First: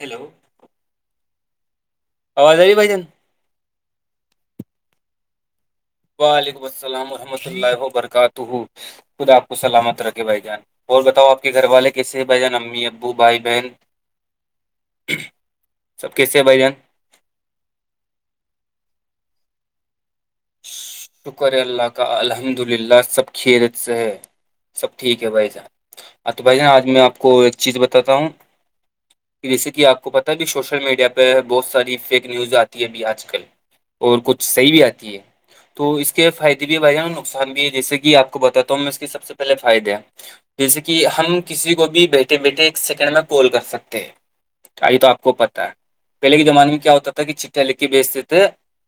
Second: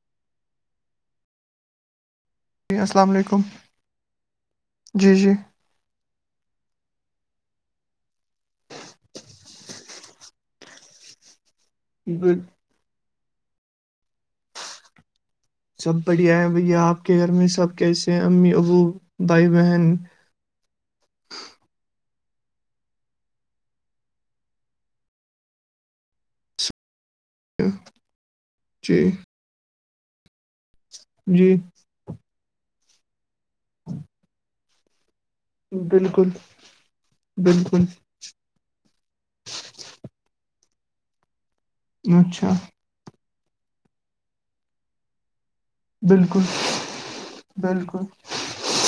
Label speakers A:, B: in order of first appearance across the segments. A: Hello آواز آ رہی ہے
B: جی
A: بھائی جان
B: السلام علیکم جی جی
A: وعلیکم السلام ورحمۃ اللہ وبرکاتہ خود آپ کو سلامت رکھے بھائی جان اور بتاؤ آپ کے گھر والے کسے بہ
B: ب-
A: جان امی ابو بھائی بہن
B: سب بڑھیا
A: کیسے ہیں
B: ہے
A: بھائی جان
B: بھیا آپ کے گھر میں سب کیسے ہیں امی ابو بھائی بہن
A: شکر ہے اللہ کا الحمد للہ سب کیرت سے ہے سب ٹھیک ہے بھائی صاح ہاں تو بھائی جان آج میں آپ کو ایک چیز
B: س-
A: بتاتا ہوں
B: جی
A: جیسے کہ آپ کو پتا ہے بھی سوشل میڈیا پہ
B: جی
A: بہت ساری فیک نیوز آتی ہے ابھی آج کل اور کچھ صحیح بھی آتی ہے تو اس کے
B: بالکل
A: فائدے بھی بھے ہیں اور نقصان بھی ہے
B: بالکل
A: جیسے کہ آپ کو بتاتا ہم اس کے سب سے پہلے فائدے ہیں جیسے کہ ہم کسی کو بھی بیٹھے
B: اچھا
A: بیٹھے ایک سیکنڈ میں پول کر سکتے ہیں چائی تو آپ کو پتا ہے پہلے
B: بالکل
A: کے زمانے میں کیا ہوتا تھا کہ چیا لکھی
B: بالکل
A: بیچتے تھے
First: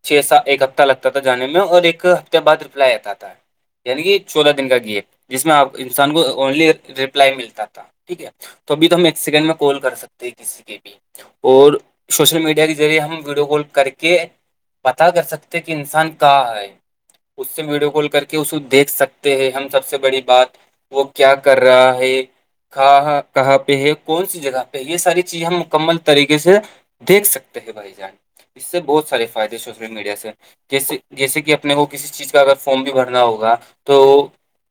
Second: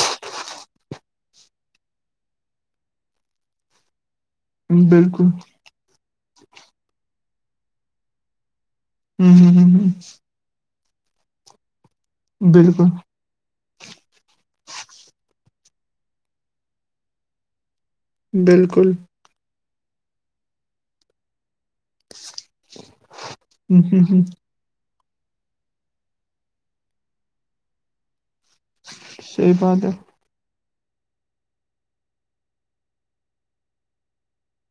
A: چھ س ایک ہفتہ لگتا تھا جانے میں میں اور ایک ہفتے بعد ریپلائی آتا تھا یعنی کہ چودہ دن کا گیف
B: بالکل
A: جس میں آپ کو انسان کو اونلی ریپلائی ملتا تھا ٹھیک ہے تو ابھی تو ہم ایک
B: ہ
A: سیکنڈ میں
B: ہ ہ
A: کال
B: ہ
A: کر سکتے کسی کے بھی اور سوشل میڈیا کے
B: بالکل
A: ذریعے ہم ویڈیو کال کر کے پتا کر سکتے کہ انسان کہاں ہے اس سے ویڈیو کال کر کر کے اس کو دیکھ
B: بالکل
A: سکتے ہیں ہم سب سے بڑی بات وہ کیا کر رہا ہے کہاںاں کہاں پہ
B: ہ
A: ہے
B: ہ ہ
A: کون سی جگہ یہ ساری چیزیں ہم مکمل طریقے سے دیکھ سکتے ہیں بھائی جان اس سے بہت سارے
B: صحیح
A: فائدے
B: بات ہے
A: سوشل میڈیا سے جیسے جیسے کہ اپنے کو کسی چیز کا اگر فارم بھی بھرنا ہوگا تو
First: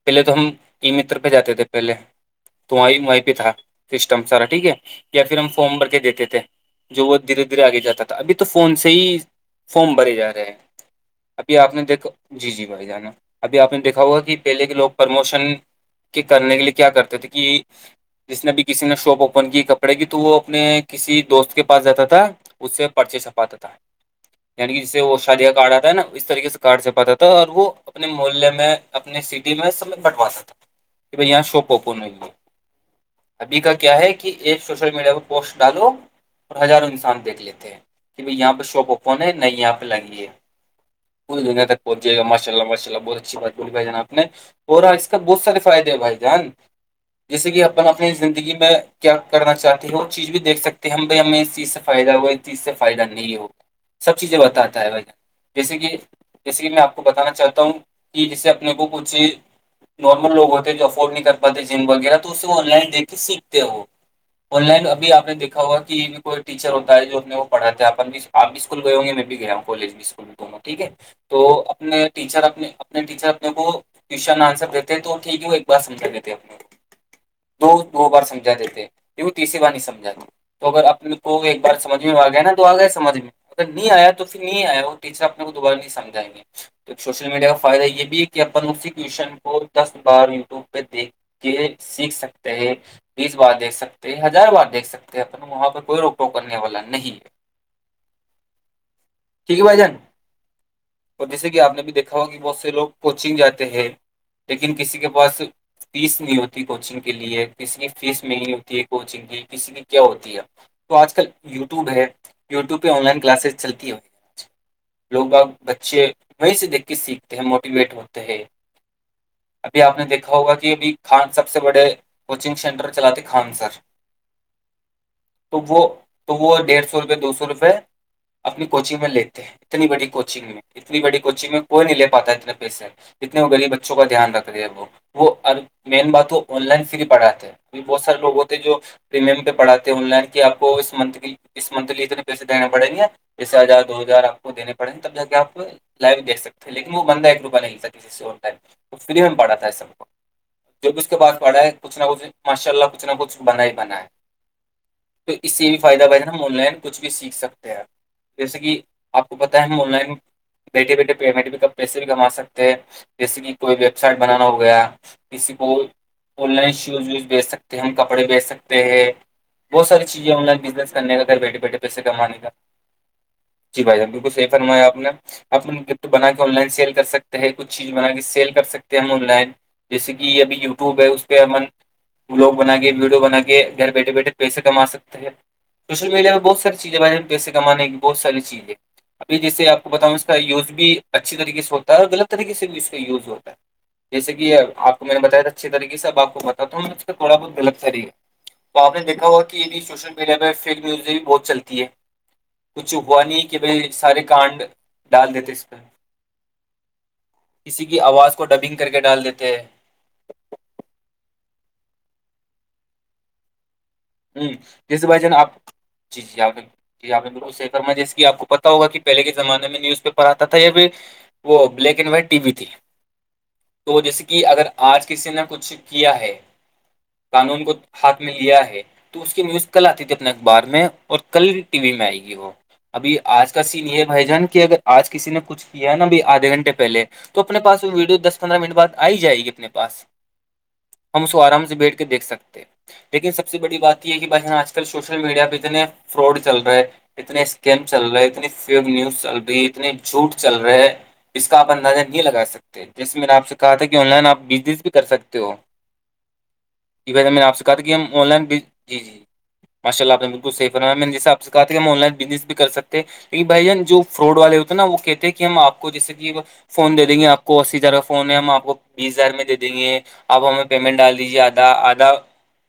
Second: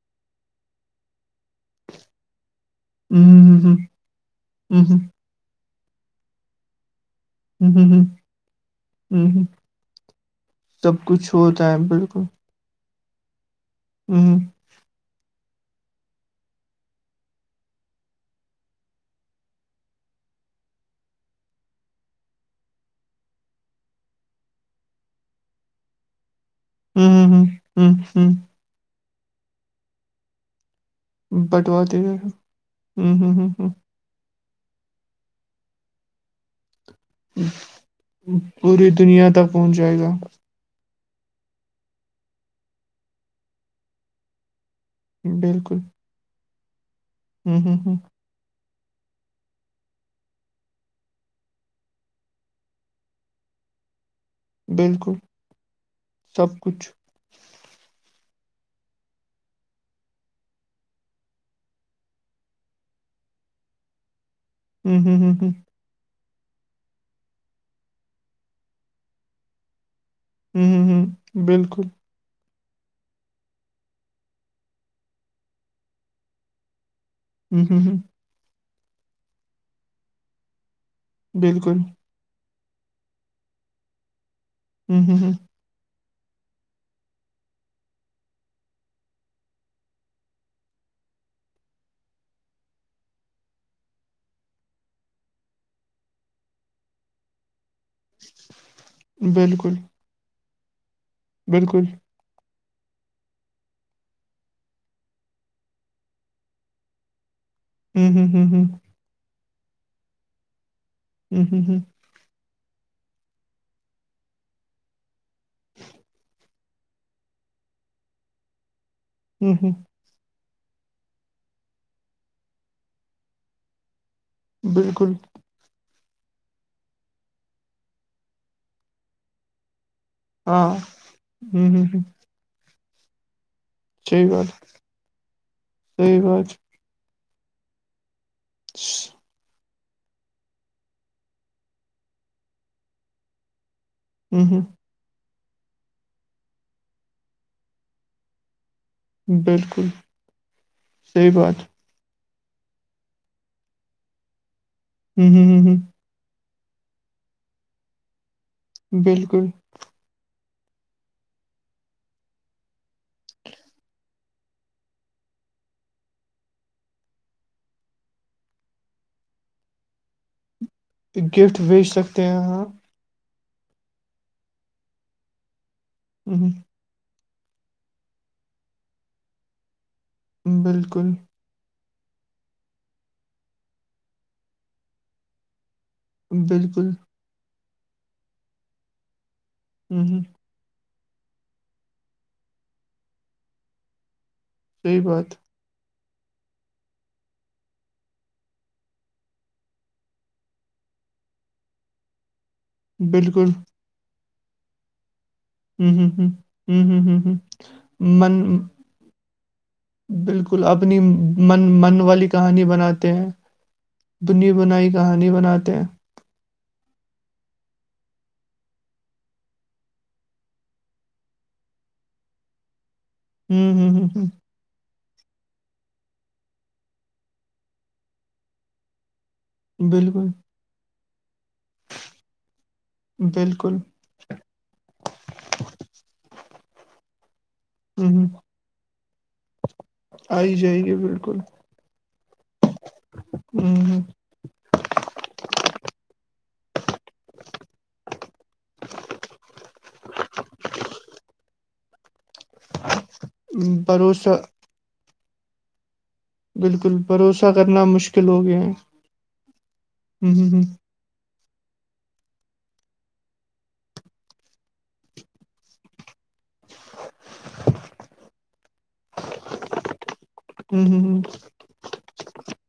A: پہلے تو ہم ای متر پہ جاتے تھے پہلے تو وہیں
B: ہ
A: وہیں پہ تھا
B: ہ ہ
A: سسٹم سارا ٹھیک ہے
B: ہ ہ
A: یا پھر ہم فم بھر کے دیتے تھے جو وہ دھیرے دھیرے
B: ہ
A: آگے
B: ہ
A: جاتا تھا ابھی تو فون سے ہی
B: ہ ہ
A: فارم بھرے جا رہے ہیں
B: سب کچھ
A: ابھی
B: ہوتا
A: آپ
B: ہے
A: نے دیکھا
B: بالکل
A: جی جی بھائی جانا ابھی آپ نے دیکھا ہوگا
B: ہ
A: کہ پہلے کے لوگ پرموشن کے کرنے کے لیے کیا کرتے تھے کہ جس نے بھیھی کسی نے شاپ اوپن کی کپڑے کی تو وہ اپنے کسی دوست کے پاس جاتا تھا اس سے پرچے سپاتتا ہے یعنی جسے وہ شادیہ کاارڈ آتا ہے نا اس طریقے سے کاارڈ
B: ہ
A: چپاتا تھا
B: ہ
A: اور وہ
B: ہ
A: اپنے
B: ہ
A: محے میں اپنے سٹی میں سب بٹوا ساتا بائی یہاں شوپ اوپون
B: بٹواتے
A: ہو
B: رہے
A: ہے
B: ہ ہ ہ
A: ابھی
B: ہ
A: کا کیا ہے کہ کہ ایک سوشل میڈیا پر پوسٹ ڈالو اور ہزاروں انسان تھ دیکھ لیتے ہیں کہ بھائی یہاں پہ شاپ
B: پوری
A: اوپن
B: دنیا
A: ہے
B: تک
A: نہیں یہاں
B: پہنچ
A: پہ
B: جائے گا
A: لگیے کچ دنہ تک پہنچے گاشاء اللہ ماشء اللہ بہت اچھی بات بول بھیجاپ اور اس کا بہت سارے
B: بالکل
A: فائدے ہیں بھائی جان جیسے
B: ہوں
A: کہ
B: ہوں
A: اپن
B: ہوں
A: اپنی زندگی میں کیا کرنا چاہتے ہیں وہ چیز بھی دیکھ سکتے ہیں ہم بائی ہمیں اس چیز سے فائدہ ہوا اس چیز سے فائدہ نہیں ہوا سب چیزیں بتاتا ہے بھ
B: بالکل
A: جیسے کہ
B: سب
A: جیسے کہ میں
B: کچھ
A: آپ کو بتانا چاہتا ہوں کہ جیسے اپنے کو کچھ نارمل لوگ ہوتے جو افورڈ نہیں کر پاتے جم وغیرہ تو اسے آن لائن دے کے سیکھتے ہو آن لائن
B: ہوں
A: ابھی
B: ہوں
A: آپ نے
B: ہوں ہوں
A: دیکھا ہوا کہ کو ٹیچر ہوتا ہے جو ا اپنے وہ پڑھا ہے آ بھی آپ بھی اسکول گئے ہوں گے میں بھی گیا ہوں کالج بھی اسکول میں دونوں ٹھیک
B: ہوں
A: ہے
B: ہوں ہوں
A: تو
B: بالکل
A: اپنے ٹیچر اپنے اپنے ٹیچر اپنے کوشن آنسر دیتے ہیں تو ٹھیک ہے وہ ایک بار سمجھا دیتے اپنے کو [inaudible]
B: ہوں ہوں
A: دو
B: ہوں
A: دو بار سمجھا دیتے یہ وہ تیسری بار نہیں سمجھاتے تو اگر اپنے کو ایک
B: بالکل
A: بار سمجھ گیا نا تو آ گیا سمجھ میں اگر نہیں آیا تو پھر نہیں آیا وہ
B: ہوں ہوں
A: ٹیچر
B: ہوں
A: اپنے کو دوبارہ نہیں سمجھائیں گے تو سوشل میڈیا کا فائدہ یہ بھی ہے کہ اپن اسی کوشن کو دس بار یوٹیوب پہ دیکھ کہ سیکھ سکتے ہیں بیس بار دیکھ سکتے ہزار بار دیکھ سکتے ہیں اپنا وہاں پہ کوئی روک رو کرنے والا نہیں ٹھیک ہے
B: بالکل
A: بھائی جان اور جیسے کہ آپ نے
B: بالکل
A: بھی دیکھا ہوا کہ بہت سے لوگ کوچنگ جاتے ہیں لیکن کسی کے پاس فیس نہیں ہوتی کوچنگ کے لیے کسی کی
B: ہوں
A: فیس
B: ہوں ہوں
A: ملنی
B: ہوں
A: ہوتی ہے کوچنگ کی کسی کی کیا ہوتی ہے تو آج کل
B: ہوں ہوں ہوں
A: یوٹیوب ہے یوٹیوبہ آن لائن کلاز چلتی ہے لوگ بگ بچے وہیں سے دیکھ کے سیکھتے ہیں موٹیویٹ ہوتے ہیں
B: ہوں ہوں
A: ابھی آپ نے دیکھ ہوگا کہ ابھی خان سب سے بڑے کوچنگ سینٹر چلاتے خان سر
B: بالکل
A: تو وہ تو وہ ڈیڑھ سو روپئے دو سو روپئے اپنی کوچنگ میں لیتے ہیں اتنی بڑی کوچنگ میں
B: ہاں
A: اتنی بڑی کوچنگ میں
B: ہوں
A: کوئی
B: ہوں
A: نہیں
B: ہوں
A: لے پاتا اتنے پیسے جتنے ہو گلی بچے بچوں کا
B: صحیح
A: دھیان رکھ
B: بات
A: رہ ہے وہ وہ ا مین بات تو آن لائن سے بھی پڑھاتے ہیں بہت سارےوگ ہوتے جو پریمیم پہ پڑاتے ہیں آن لائن کہ آپ کو اس منتھ اس منتھلی اتنے پیسے دینے پڑیں گے جیسے ہزار دو ہزار آپ
B: ہوں ہوں
A: دینے پڑےا تب جا کے آ لائو دے سکتے ہیں لیکن وہ بندہ ایک روپیہ نہیں سے ٹائم فری میں پڑا تھا
B: بالکل
A: سب کو جب بھی اس کے
B: صحیح
A: پاس
B: بات
A: پڑھا ہے کچھ نہ کچھ ماشاء اللہ کچھ نہ کچھ بنا ہی بنا ہے
B: ہوں
A: تو
B: ہوں
A: اس
B: ہوں
A: سے بھی
B: ہوں
A: فائدہ بہا ہم آن لائن کچھ بھی سیکھ سکتے ہیں جیسے کہ آپ کو
B: بالکل
A: پت ہے آن لائن بیٹھے بیٹھے پیمنٹ بھی ک پیسے بھی کما سکتے ہیں جیسے کہ کوئی ویب سائٹ بنانا ہو گیا کسی کو آن لائن شوز ووز بیچ سکتے ہیں ہم کپڑے بیچ سکتے ہیں بہت ساری چیزیں آن لائن بزنس کر کا گھر بیھے
B: گفٹ
A: بیٹھے
B: بھیج
A: پیسے
B: سکتے ہیں
A: کمانے کا
B: ہاں
A: جی بھائی جان بالکل سی فرمایا آپ نے آپ گف بنا
B: ہوں
A: کے آن لائن سیل کر سکتے ہیں ہے کچھ چیز بنا کے سیل کر سکتے ہیں ہم آن لائن جیسے کہ ابھی
B: ہوں
A: یوٹیوب ہے
B: بالکل
A: اس بلاگ بنا کے ویڈیو بنا کے گھر بیٹھے بیٹھے پیسے کما سکتے ہیں سوشل میڈیا پہ بہت ساری
B: بالکل
A: چیزیں بارے میں پیسے کمانے کی بہت ساری چیز ہے اب جیسے آپ کو
B: ہوں
A: بتاؤں
B: ہوں
A: اس کا یوز بھی اچھی طریقے سے ہوتا ہے اور غلط طریقے سے بھی اس کا یوز ہوتا ہے جیسے کہ آپ
B: صحیح
A: کو میں نے
B: بات
A: بتایا تھا اچھی طریقے سے آپ کو بتا تو ہم نے اس تھوڑا بہت غلط سی ہے تو آپ نے دیکھا ہوا کہ یہنی سوشل میڈیا میں فیک نیوزیں بھی بہت چلتی ہے کچھ وانی
B: بالکل
A: کے ب سارے کانڈ ڈال دیتے پہ
B: ہوں ہوں ہوں ہوں ہوں
A: کسی کی
B: من
A: آواز کو ڈبنگ کر کے ڈال دیتے
B: بالکل اپنی من من والی کہانی بناتے ہیں
A: ہیں
B: بنی بنائی
A: جیسے بھائی
B: کہانی
A: جان آپ
B: بناتے ہیں
A: جی جی آدے جی آپ نے بالکل شیکرما جیسے کہ آپ کو پتا ہوگ کہ پہلے کے زمانے میں نیوز پیپر آتا تھا یا پھر وہ black and white T V تھی
B: ہوں ہوں
A: تو
B: ہوں
A: جیسے کہ اگر آپ آج کسی نے کچھ کیا ہے قانون کو ہاتھ میں لیا ہے تو اس کی نیوز کل
B: ہوں
A: آتی تھی
B: بالکل
A: اپنے اخبار میں اور کل ٹی وی میں آئے گی وہ ابھی آج کا
B: بالکل
A: سین یہ مائیجان کی اگر آج کسی نے کچھ یہ نا اب آدھے گھنٹ پہے تو اپنے پاس
B: ہوں
A: ویڈیو
B: ہوں
A: دس پندرہ منٹ بد آ ہی جائے گی اپنے پاس پاس
B: آئی جائے گی
A: ہم اس
B: بالکل
A: کو آرام سے بیٹھ کے دیکھ سکتے ہیں لیکن سب سے
B: ہوں
A: بڑی بات یہ ہے کہ بھائی آج کل سوشل میڈیا پہ اتنے فراڈ چل رہے ہیں اتنے اسکیم چل رہے اتنی فیب نیوز چل رہی اتنے جھوٹ چل رہے ہے اس کا آپ اندازہ نہیں لگا سکتے جیسے میں نے آپ سے کہا
B: ہوں
A: تھا کہ آن لائن آپ
B: بھروسہ
A: بزنس بھی کر سکتے ہو
B: بالکل
A: بس میں نے
B: بھروسہ
A: آپ سے کہ تھا
B: کرنا
A: کیا ہم آن
B: مشکل ہو
A: لائن جی
B: گیا ہے
A: جی ماشاء اللہپ نے بالکل
B: ہوں ہوں
A: صیف فر ہے میں نے جس آپ سے کہا تھا کہ ہم آن لائن بزنس بھی کر سکتے ہیں لن بھائی جان جو فراڈ والے ہوتے ہیں نا وہ کہتے ہیں کہ ہم آ کو جیسے کہ فون دے د گ آپ کو اسی طرح کا فون ہے ہم آپ کو بیس ہزار میں دے دیں گے آپ ہمیں
B: ہوں ہوں ہوں
A: پیمنٹ
B: ہوں
A: ڈال دیجیے آ آدھا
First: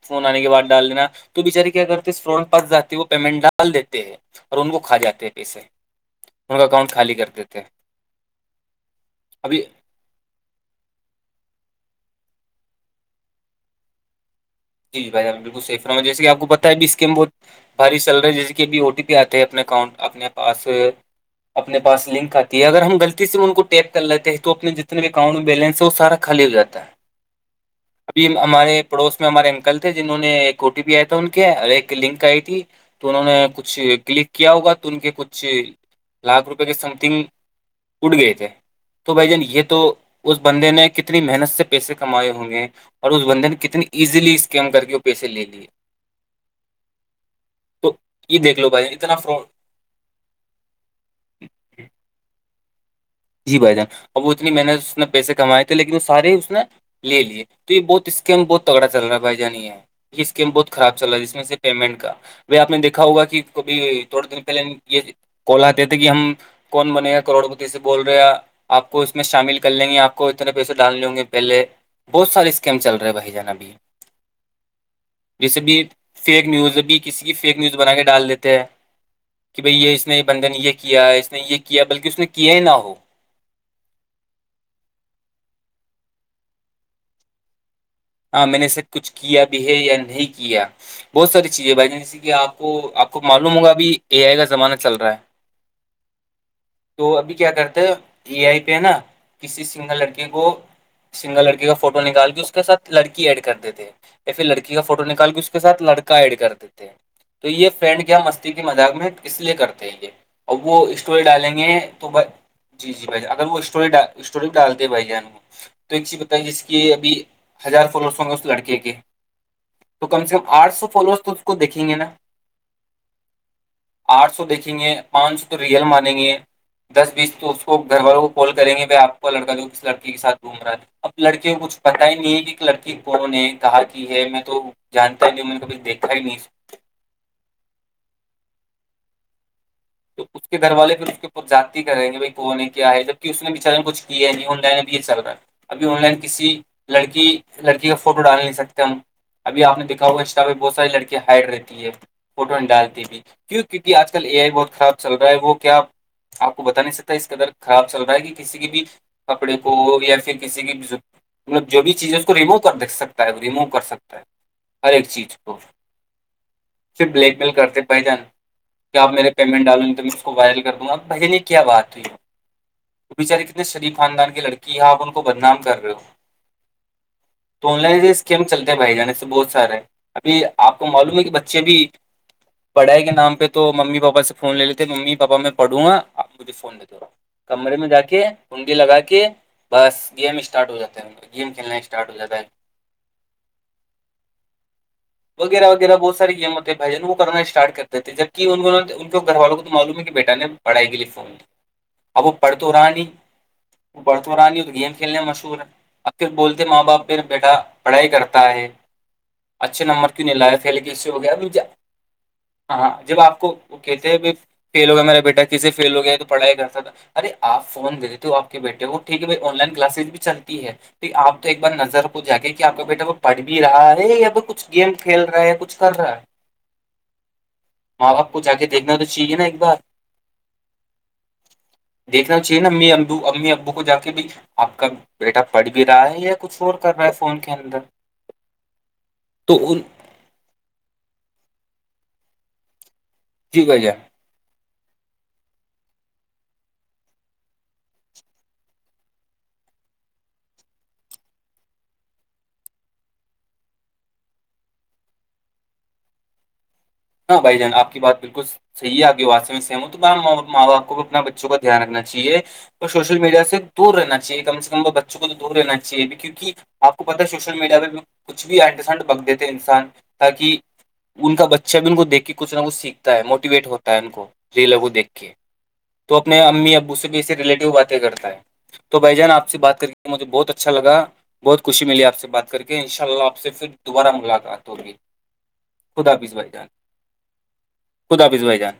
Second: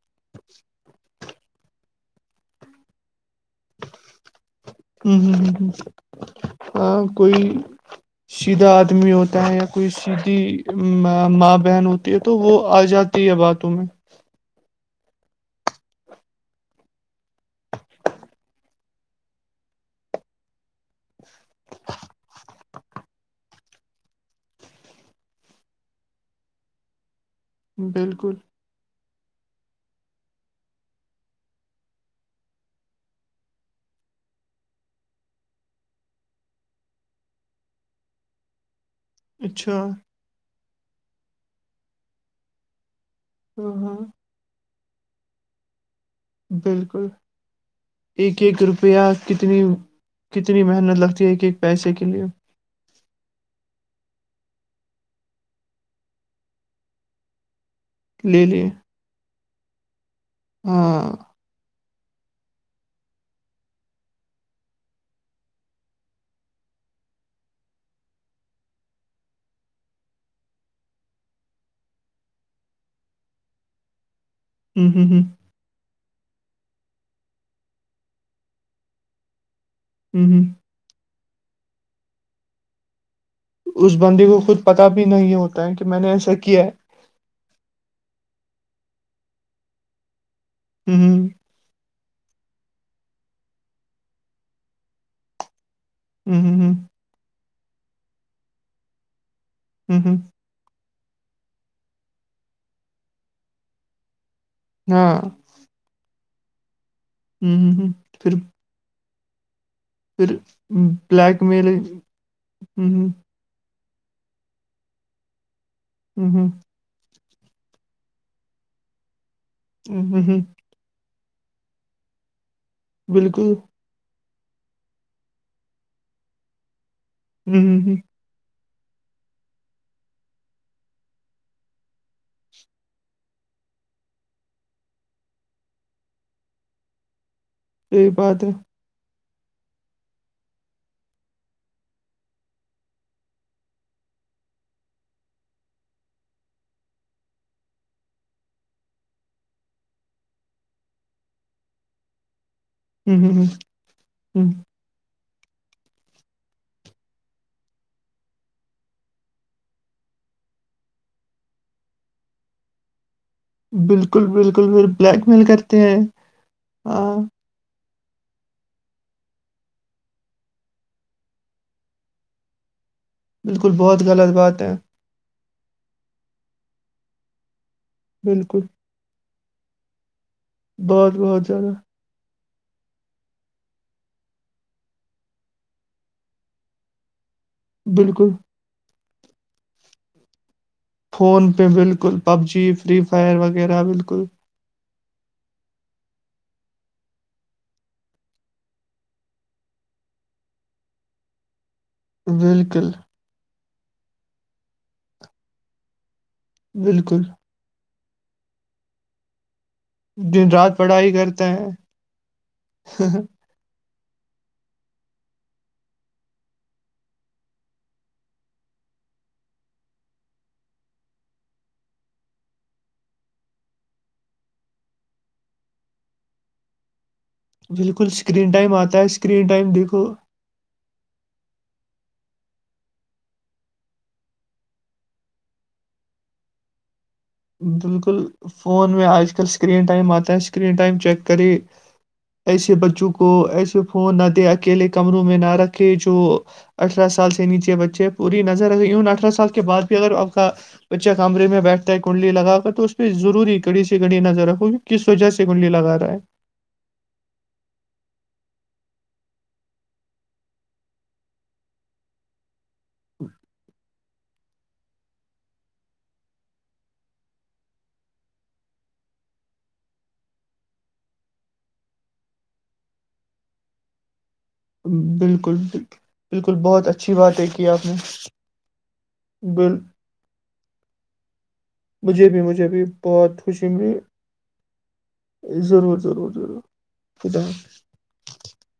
A: فون آنے کے بعد ڈال دینا تو بچارے کیا کرتے فرون پاس جاتے وہ پیمنٹ ڈال دیتے ہیں اور ان کو کھا جاتے ہیں پیسے ان کا اکاؤنٹ
B: ہاں
A: خالی کر
B: کوئی
A: دیتے ہیں
B: سیدھا آدمی ہوتا ہے
A: ابھی
B: یا کوئی سیدھی ماں بہن ہوتی ہے تو وہ آ جاتی ہے باتوں میں
A: جی بائی بالکل سیف رہ ہ جیسے آپ کو پتا ہے بھی اسکم بھاری سل رہی ہے جیسے کہ اب او ٹی پی آتے ہے اپنے اکاؤنٹ اپنے پاس اپنے پا لنک آتی ہے اگر ہم غلط سے ان کو ٹیپ کر لیتے ہیں تو اپنے جتنے بھی اکانٹ میں بیلنس ہے وہ سارا خالی ہو جاتا ہے ابھی
B: بالکل
A: ہمارے پڑوس میں ہمارے کل تھے جنہوں ایک او ٹی پی آیا تھا ان کے اور ایک لنک آئی تھی تو انہوں نے کچھ کلک کیا ہوگا تو ان کے کچھ لاکھ روپئے کے سم تھنگ گے تھ تو بھائی جان یہ
B: اچھا
A: تو اس بندے نے کتنی محنت سے پیسے کمائے ہوں گے اور اس بندن
B: ہاں
A: کتنے
B: ہاں
A: ایزیلی اسکیم کر کے وہ پیسے لے لیے
B: بالکل
A: تو
B: ایک
A: یہ
B: ایک
A: دیکھ لو بھائی
B: روپیہ
A: اتنا فراڈ
B: کتنی کتنی محنت لگتی ہے ایک پیسے کے لیے
A: جی بھائی جان اب وہ اتنی محنت اس نے پیسے کمائے تھے لیکن وہ سارے ہی اس نے لے لیے تو یہ بہت اسکیم
B: لے
A: بہت
B: لیے
A: تگڑا چل رہا ہےھائی جانی یہ اسکیم بہت خراب
B: ہاں
A: چل رہا ہے جس میں سے پیمنٹ کا آپ نے دیکھا ہوگا کہ کبھی تھوڑے دن پہلے یہ کوال آتے تھے کہ ہم کون بنے ہیں کروڑپتی سے بول رہے آپ کو اس میں شامل کر لیں گے آپ کو اتنے پیسے ڈالنے ہوں گے پہلے بہت سارے اسکیم چل رہے بھائی جان اب یہ
B: ہوں ہوں ہوں
A: جیسے بھی فیک نیوز بھی کسی کی فیک نیوز بنا کے ڈال دیتے ہیں کہ بھائی یہ اس نے
B: ہوں ہوں
A: بندھن یہ کیا اس نے یہ کیا بلکہ اس نے کیا ہی نہ ہو
B: اس بندی کو خود پتہ بھی نہیں ہوتا ہے کہ میں نے ایسا کیا ہے
A: ہاں میں نے سے کچھ کیا بھی ہے یا نہیں کیا
B: ہوں
A: بہت ساری چی بھائی ج جیے کہ آپ کو آپ کو معلوم ہوگا اھی اے آئی کا زمانہ چل رہا ہے
B: ہوں ہ
A: تو ابھی کیا کرتے ہیں اے آئی پہ ہے نا کسی سنگل
B: ہوں ہوں
A: لڑکے کو سنگل لڑکی کا فوٹو نکال کے اس کے سھ لڑکی ایڈ کرتےے یا پھر لڑکی کا فوٹو
B: ہاں
A: نکال کے اس کے ساتھ لڑکا ایڈ کرتے تھ ہیں تو
B: ہوں
A: یہ
B: ہوں ہوں
A: فرینڈ کیا
B: پھر
A: مستی کے مذاق میں اس لیے کرتے ہیں یہ
B: پھر
A: اور وہ اسٹوری
B: بلیک
A: ڈالیں گے
B: میل ہوں
A: تو جی جی
B: ہوں
A: بھائی اگر وہ اسٹوری ڈ اسٹوری ڈال د بھائی جان کو تو ایک چیز بتائی
B: ہوں
A: جس کی ابھی ہزار فالوورس ہوں گے اس لڑکے کے
B: ہوں
A: تو
B: ہوں
A: کم سے
B: ہوں.
A: کم آٹھ سو فالورس تو اس کو دیکھیں گے نا
B: بالکل
A: آٹھ سو دیکھیں گے پانچ سو تو ریئل مانیں گے دس بیس تو اس
B: ہوں
A: کو
B: ہوں ہوں
A: گھر والوں کال کریں گے بھائی آپ کا لڑکا جو کس لڑکی کےاتھ گھوم رہا ہے تھا اب لڑکی کو کچھ پتا ہی نہیں ایک لڑکی کووں نے کہا کہ ہے میں تو جانتا ہی نہیں ہوں میں نے کبھی دیکھا ہی نہیں
B: پ پاتر [unintelligible]
A: تو اس کے گھر والے پھر [unintelligible] [unintelligible] ک جاتی کریں گے بائی کون ہے کیا ہے جبک اس نے بھی چرن کچ کیا ہے نہیں ہوا ہے نب یہ چلن ابھی آن لائن کسی لڑکی لڑکی کا فوٹو ڈال نہیں سکتے ہم ابھی آپ دیککھا ہوا اسٹرا پہ بہت ساری لڑکی ہائٹ رہتی ہے فوٹو نہیں ڈال
B: ہوں ہوں ہوں
A: کیوں کیونکہ آج کل اے آئی
B: ہوں
A: بہت خراب چل رہا ہے وہ کیا آپ کو بتا نہیں سکتا اس قدر خراب چل رہا ہے کہ کسی کی بھی کپڑے کو یا پھر کسی کی مطلب جو بھی چیز ہے اس کو ریموو کر دیکھ سکتے ریموو کر سکتا ہے
B: بالکل بالکل پھر
A: ہر ایک
B: بلیک
A: چیز
B: میل
A: کو
B: کرتے ہیں
A: صرف
B: ہاں
A: بلیک میل کرتے بھ جان کیا آپ میرے پیمنٹ ڈالوں گی تو میں اس کو وائل کر دوں گ اپ بہ نے کیا بات ہوئی بچے کتنے
B: بالکل
A: شریف
B: بہت
A: خاندان
B: غلط
A: کی
B: بات ہے
A: لڑی آپ کو بدنام کر رہے ہو تو آن لائن اسکیم
B: بالکل
A: چلتے بھائی جان سے بہت سارے ابھی آپ کو
B: بہت
A: معلوم ہے کہ
B: بہت
A: بچے
B: زیادہ
A: بھی پڑھائی کے نام پہ تو ممی پاپا سے فون لے لیتے ممی پاپا میں پڑھوں گا آپ مھے فون دیتے رہا کمرے میں جا کے
B: بالکل
A: ہنڈی لگا کے بس گیم اسٹارٹ ہو جاتا ہے
B: فون
A: گیم
B: پہ
A: کھیلنا اسٹارٹ
B: بالکل
A: ہو جاتا
B: پب
A: ہے
B: جی فری فائر وغیرہ بالکل
A: وغیرہ وغیرہ بہت سارے گیموں تھ ہیںھائی جن وہ کرنا اسٹارٹ کرتے تھے جب کہ انوں گھر والوں کو تو معلوم ہے کہ بیٹا نے پڑھائی کے لیے فون اب وہ پڑھ تو
B: بالکل
A: رہا نہیں برتانی ہو تو گیم کھیلنے میں مشہور ہے اور پھر بولتے ماں باپ پھر
B: بالکل
A: بیٹا پڑھائی کرتا ہے اچھے نمبر کیوں نہیں
B: دن
A: لایا تھ
B: رات
A: لے کے اس سے
B: پڑھائی
A: ہو
B: کرتے
A: گیا
B: ہیں
A: ہاں ہاں جب آپ کو وہ کہتے ہیں ب فیل ہو گیا میرا بیٹا کسے فیل ہو گیا ہے تو پڑھائی کرتا تھا ارے آپ فون دے دیتے ہو آپ کے بیٹے کو ٹھیک ہے بھائی آن لائن کلاسز بھی چلتی ہے پ آپ تو ایک بار نظر کو جا کے کہ آپ کا بیٹا وہ پڑھ بھی رہا ہے یا پ کچھ گیم کھیل رہے ہیں کچھ رہا [unintelligible] [unintelligible]
B: بالکل
A: ماں باپ کو
B: اسکرین
A: جا کے
B: ٹائم
A: دیکھنا
B: آتا ہے
A: تو چاہیے
B: اسکرین
A: نا ایک
B: ٹائم
A: بار
B: دیکھو
A: [inaudible] [inaudible] دیکھنا چاہیے نا امی ابو امی ابو کو جا کے بھی آپ کا بیٹا پڑھ بھی رہا ہے یا کچ اور کر رہا ہے فون کے اندر
B: بالکل فون میں آج کل
A: تو ان
B: سکرین ائم آتا ہےس اسکرین ٹائم چیک کرے ایسے بچوں کو
A: جی
B: ایسے
A: بھائی جان
B: فون نہ دے اکیلے کمروں میں نہ رکھے جو اٹھارہ سال سے نیچے بچے پوری نظر رکھے اٹھہ سال کے بعد بھی اگر آپ کا بچے کمرے میں بیٹھتا ہے کہ کنڈلی لگا کر تو اس پہ ضروری کڑی سےی کڑی نظر رکھو گی کس وجہ سے کنڈلی لگا رہا ہے
A: ہاں بھائی جان آپ کی بات بالکل صحی ہے آگے واسسی میں سیم ہو تو ماں باپ کو بھی اپنا بچوں کا دھیان رکھنا چاہیے اور سوشل میڈیا سے دور رہنا چاہیے کم سے کم وہ بچوں کو تو دور رہنا چاہیے کیکہ آپ کو پتاہ ہے سوشل میڈیا پہ کچھ بھی اڈ سنٹ بک دیتے انسان تاکہ ان کا بچ شب ان کو دیکھ کے کچ نہ کچھ سیکھتا ہے موٹیویٹ ہوتا ہے ان کو ریلوں کو دیکھ کے
B: بالکل بالکل
A: تو اپنے
B: بالکل
A: امی
B: بہت
A: ابو سے
B: اچھی
A: بھی ایسی
B: بات ہے کی
A: ریلیٹو
B: آپ نے
A: باتیں کرتا ہے تو بھائی جان آپ سے
B: بل
A: بات کر کے مجھے بہت اچھا لگا بہت خوشی ملی آپ سے
B: مجھے بھی
A: بات کر
B: مجھے
A: کے
B: بھی
A: ان شاء اللہ آپ
B: بہت
A: سے
B: خوشی
A: پھر
B: ملی
A: دوبارہ ملاقات ہوگی
B: ضرور ضرور ضرور خدا حافظ
A: خدافظ بائی جان